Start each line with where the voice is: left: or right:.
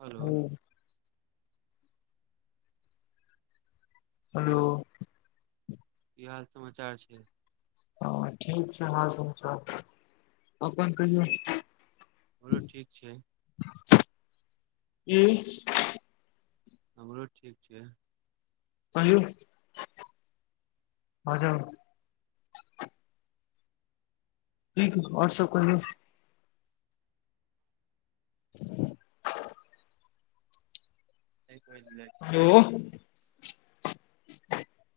right: हलो।
left: Hello
right: hello की हाल समाचार छै।
left: हँ ठीक छै हाल समाचार, अपन कहियौ।
right: हमरो ठीक छै
left: की!
right: हमरो ठीक छै।
left: कहियौ, आ जाउ। ठीक, और सब कहियौ ् [inaudible]
right: एक [unintelligible]
left: हेलो।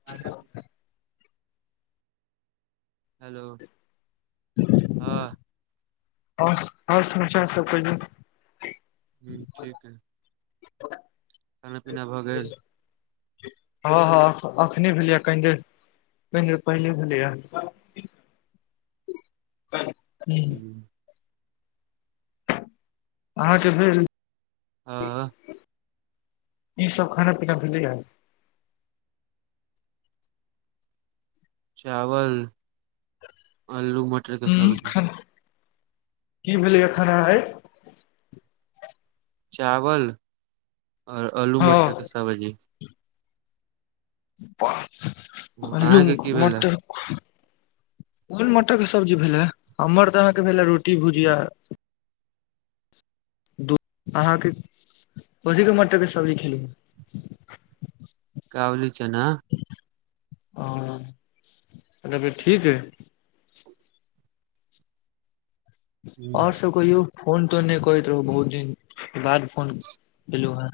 right: आ [unintelligible] हेलो, हँ।
left: और, और समाचार सब कहियौ।
right: हूँ ठीक अय।
left: [inaudible]
right: भऽ गेल
left: हँ हँ अखने भेलैए कनि देर, कनि देर पहिले भेलैए। क [unintelligible]
right: हूं।
left: अहाँके भेल?
right: आँ।
left: की सब खाना-पीना भेलैये।
right: चावल, अल्लू मट
left: हुं, खलौं, की भेलैये खेनै आई।
right: चावल और अल्लू
left: हँ
right: मटर के सब्जी।
left: बाह अल्लू
right: अहाँ के की भेले
left: मटर। कोन मटरके सब्जी भेलै हमर तऽ अहाँके भेले रोटी भुजिया। दू अहाँके कथी के मटरके सब्जी छलै।
right: कावली चना।
left: ओ तखन फेर ठीक अय। और
right: हम्म,
left: सब कहियौ। फोन-तोन नै करैत रहौं बहुत दिन बाद फोन केलू हैं।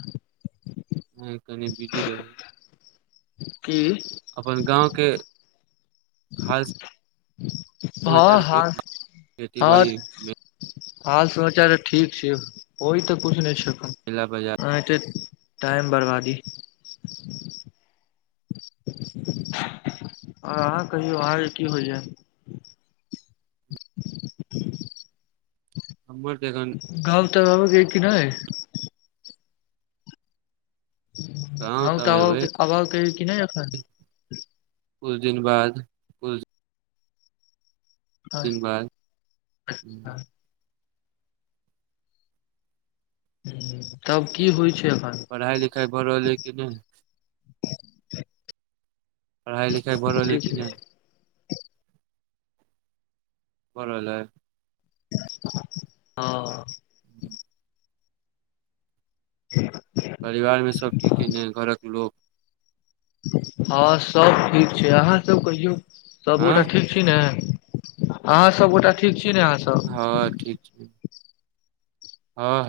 right: हं कनि बीजी रही।
left: की।
right: अपन गाँवके खास
left: हँ
right: [unintelligible] के खेती-बाड़ी में
left: हाल-समाचार तऽ ठीक छै होइ तऽ कुछ नै छै अखन।
right: कैला बजार
left: वैह त टाइम बर्बादी। अहाँ कहियौ, अहाँके की होइये। [inaudible]
right: हमर तऽ एखन
left: गाँम-ताँम आबै के अइ की नै?
right: गाँव
left: हम तऽ अब
right: एबै
left: अबावके कि अइ कि नै एखन?
right: कुछ दिन बाद- कुछ
left: अ
right: दिन बाद
left: अच्छा- तब की होइ छै एखन?
right: पढ़ाई-लिखाई भऽ रहल अइ कि नै? पढ़ाई-लिखाई भऽ रहल अइ
left: ठीक
right: कि
left: छै
right: नै? भऽ रहल अइ।
left: हँ।
right: हूं परिवार में सब ठीक अयने घरक लोक?
left: हँ सब ठीक छै आहाँ सब कहियौ सबगोटा
right: आँ
left: ठीक? छी ने आहाँ सबगोटा ठीक छी ने आहाँ सब?
right: हँ ठीक छी।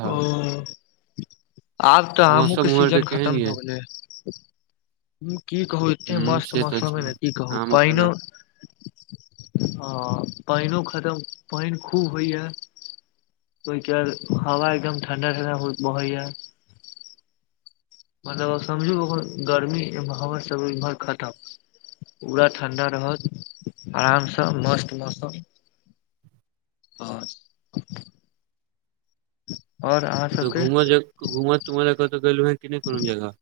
left: ओ- आब तऽ आमू के
right: मौसम उमहर
left: सीजन
right: केहन
left: खत्म
right: यै
left: भऽ गेलै की कहू ई। एत्ते
right: हूँ
left: मस्त
right: से तऽ
left: मौसम है
right: छै
left: न की कहू
right: आम एखन
left: पइनो- हँ पइनो खत्म पइन खूब होइया। ओय के बाद हवा एकदम ठंडा-ठंडा बहैया। मतलब आब समझू ओहन गर्मी ए हवा सब इम्हर खत्म। पूरा ठण्डा रहत आराम सँ मस्त मौसम। रहत
right: कतौ
left: सबके
right: घुमऽ जग घुमऽ-तुमऽ लै कतौ गेलौ हैं की नै कोनो जगह?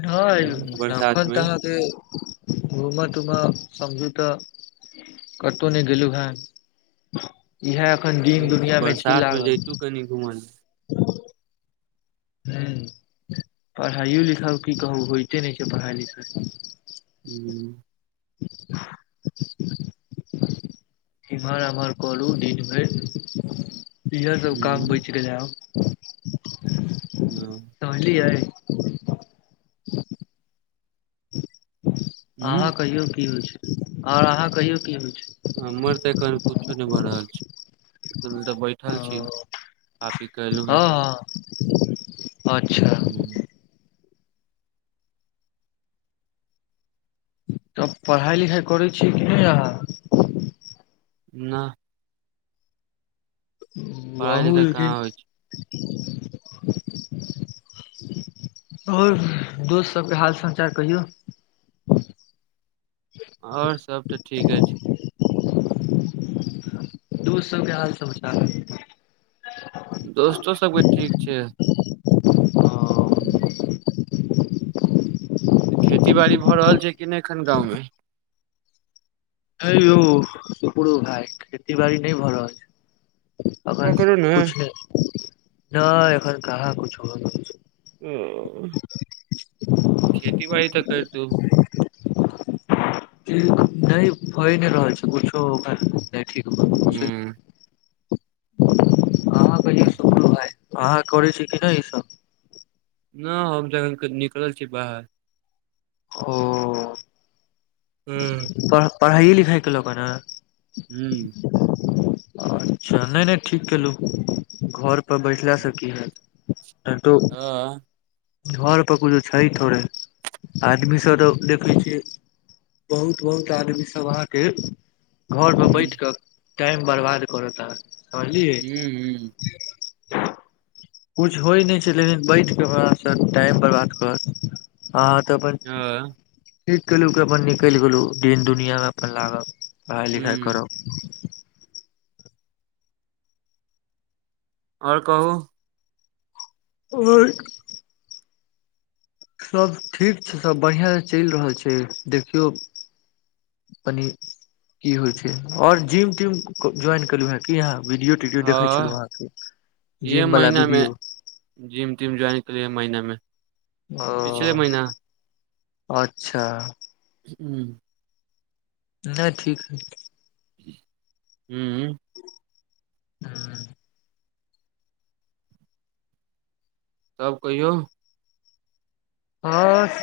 left: नैय
right: बरसात
left: तखन
right: मे
left: तऽ आहाँके- घुमऽ-तुमऽ समझू तऽ कतहु नै गेलू हेँ इएह एखन दिन दुनियामे छी लागल।
right: कनी घुमल-
left: [unintelligible] हूँ पढ़ाइो लिखाइ की कहू होयइते नै छै पढ़ाइ लिखाइ।
right: हूँ।
left: इम्हर -आम्हर करू दिनभैर। इहे सब काम
right: हूँ
left: बैच गेल आब।
right: हँ।
left: समझलियै? आहाँ
right: हूँ
left: कहियौ की होइ छै ओैर आहाँ कहियौ की होइ छै?
right: हमर तऽ एखन कुछो नै भऽ रहल छै [unintelligible] बैठल
left: छै
right: छी। खा पी कऽ एलु हें तऽ
left: हँ हँ अच्छा।
right: हूँ।
left: तब पढ़ाइ लिखाइ करै छीयै कि नै आहाँ?
right: न अ पढ़ाइ
left: बहू
right: लिखाइ
left: [unintelligible]
right: कहाँ होइ छै
left: और दोस्त सबके हाल समाचार कहियौ?
right: और सब तऽ ठीके छै।
left: दू सबके हाल समाचार की
right: दोस्तो सबके ठीक छै
left: हँ
right: हम्म खेती बाड़ी भ रहल छै कि नै एखन गाँव मे
left: ह यौ सुपुरो भाय खेती बाड़ी नै भ रहल छै अखन
right: पकड़ू ने
left: कछु नैय एखन कहाँ कुछौ भ रहल छै
right: हम्म खेती बाड़ी त करितो
left: ठीक नै यों भै नै रहल छै कुछो उपाय नै ठीक भारहल छै
right: ह
left: आहा कहियों सुपलू भाइ अहाँ करै छी कि न ई सभ
right: न हम जखन निकल छी बाहर
left: ओ
right: ह ह
left: पढ़ा पढ़ाइए लिखाइ के लो के न
right: हम्म
left: [unintelligible] अच्छा नै नै ठीक केलहु घर पर बैठला से की हैत एतो
right: [unintelligible]
left: घर पर कुछो छै थोड़े आदमी सब त देखै छियै बहुत बहुत आदमी सब अहाँ के घर पर बैठ क टाइम बर्बाद करत आहा पढ़लिए
right: ह ह
left: किछु होइ नै छै लेकिन बैठ के टाइम बर्बाद कर अहाँ त
right: ह
left: अपयें ठीक केलु के अपन निकाइल गेलु दिन दुनिया मे अपन लागब पढ़ाई लिखाई करब
right: ओर कहु
left: [unintelligible] सभ ठीक छै सभ बढ़िया से चलि रहल छै देखियौ पनि की होइ छै और जिम तीम ज्वाइन केलु हें की आहाँ वीडियो वीडियो देखे छलु
right: हँ
left: अहाँ के
right: इहे
left: जिम वाला
right: महिना मे
left: वीडियो
right: जिम तिम ज्वाइन केलिए महिना मे पिछले
left: ओ
right: महिना
left: अच्छा
right: हम्म
left: नै ठीक ऐ
right: हम्म
left: हम्म
right: तब कहियौ
left: अस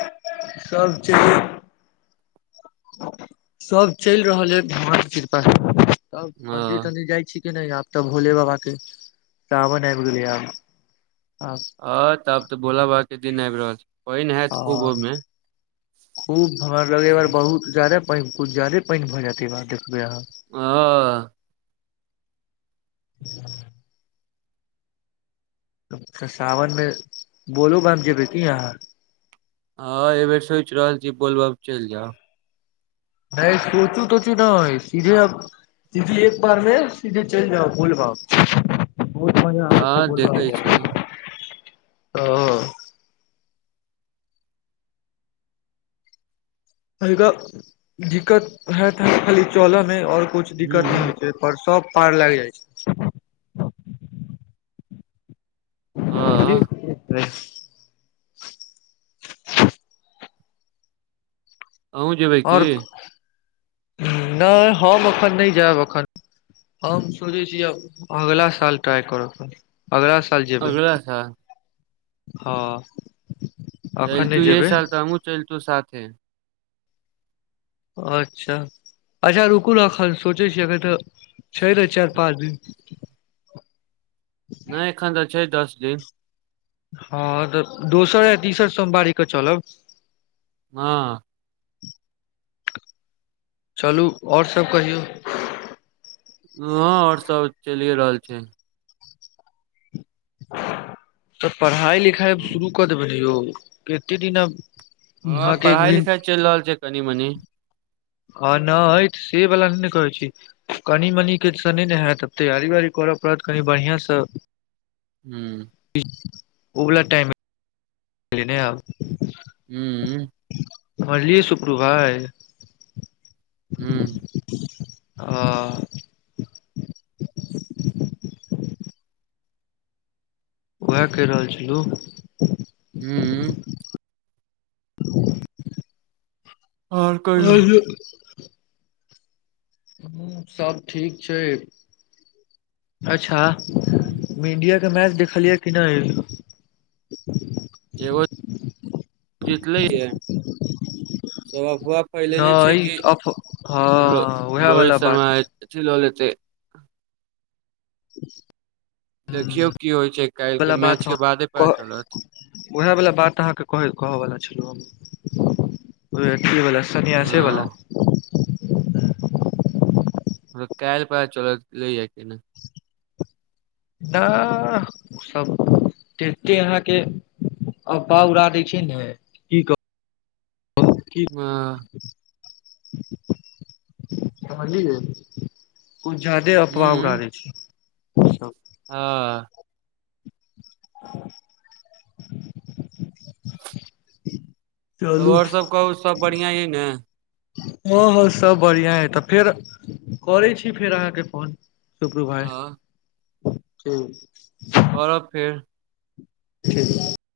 left: सभ छै सब चलि रहल ऐ भगवान के कृपा से तब मंदिर
right: हँ
left: तंदिर जाय छी के ने य तब भोले बाबा के सावण आबि गेलै आब आब
right: ह तब त भोला बाबा के दिन आबि रहल छै पानि हैत खूब
left: आब
right: ओहि मे
left: खूब भर लगैय ए बार बहुत जादे कुछ ज्यादे पानि भ जायतै ए बार देखबै अहाँ
right: हँ
left: त सावन मे बोलो बम जेबै की अहाँ
right: हँ एहि बेर सोचि रहल छी बोल बम चलि जाउ
left: नै सोचू तोचू नै सीधे अब सीदी एक बार मे सीधी चलि जाउ बोलबम बहुत मजा आबै छै
right: हँ
left: बोलबम
right: देखै
left: में।
right: छियै
left: दिक्कत हेत ह खाली चलऽ मे ओर कुछ दिक्कत नहि
right: ह
left: होइत छै। पर सब पार लागि जाइ छै। जी
right: हँ
left: रिफ्रेश।
right: अहूँ जेबै की
left: ओर नै हम एखन नहि जायब एखन। हम सोचै छी आब अगिला साल ट्राइ करब। अगलाह साल जेबै
right: अगला साल
left: हँ। अखन नहि
right: चलतू यहे
left: जेबै
right: साल तऽ हमू चलतू साथे।
left: अच्छा! अच्छा रुकू ने एखन सोचै छिय अखन तऽ छै नै चारि पाँच दिन।
right: नहि एखन तऽ छै दस दिन।
left: हँ तऽ दोसर आ तीसर सोमवारीे कऽ चलब।
right: हँ।
left: चलू ओर सब कहियौ।
right: हँ और सब चलिए रहल छै।
left: तऽ पढ़ाइ लिखाइब
right: हँ
left: शुरू कऽ देबनि ने यौ कतेक दिन आब।
right: हँ पढ़ाई- लिखाई चलि रहल छै कनि- मनी।
left: हँ न से बला नहि ने कहे छी। कनि मनिके से नहि ने हैत आब तैयारी- वयारी करय पड़त कनि बढ़िआँसँ।
right: हूं।
left: ओ बला टाइम में। लेने आउ।
right: हूंऽ।
left: सझलियए सुपरु भाय।
right: हूं।
left: ह। उएह कहि रहल छलहुँ।
right: हूंऽ। और कहियो।
left: हमहूं सब ठीक छै अच्छा।
right: हू।
left: मिडिया के मैच देखलियै कि नै?
right: एगो जीतलै या सबहक पहिले जे छै
left: नहि
right: कि
left: अफ
right: रो-
left: हँ उएह वाला
right: रोहित
left: बात
right: शर्मा अथी लऽ लेतै। देखियौ की होइ छै, काल्हि
left: वाला
right: के
left: बात
right: मैच
left: हम
right: के बादे पता
left: कह
right: चलत।
left: उएह वला बात अहाँके केकह- कहवला छलो हम वएह अथियेबला। सन्यासे बला।
right: हँ, कैऽल पता चलत लैऽ यऽकी नै।
left: सभ तते अहाँके। अफबा उरा दै छै ने की कह
right: हँ।
left: समझलिए। कुछ जादे अफवाह उडा दय छै सब।
right: हँ।
left: [inaudible]
right: तब
left: चलू
right: और सब कहु सब बढ़ियाँ इ ने।
left: हां-हां सब बढ़ियाँ अय तऽ फेर करै छी फेर अहाँ के फोन। सुपरू भाय,
right: हँ
left: ठीक।
right: करब फेर।
left: ठीक।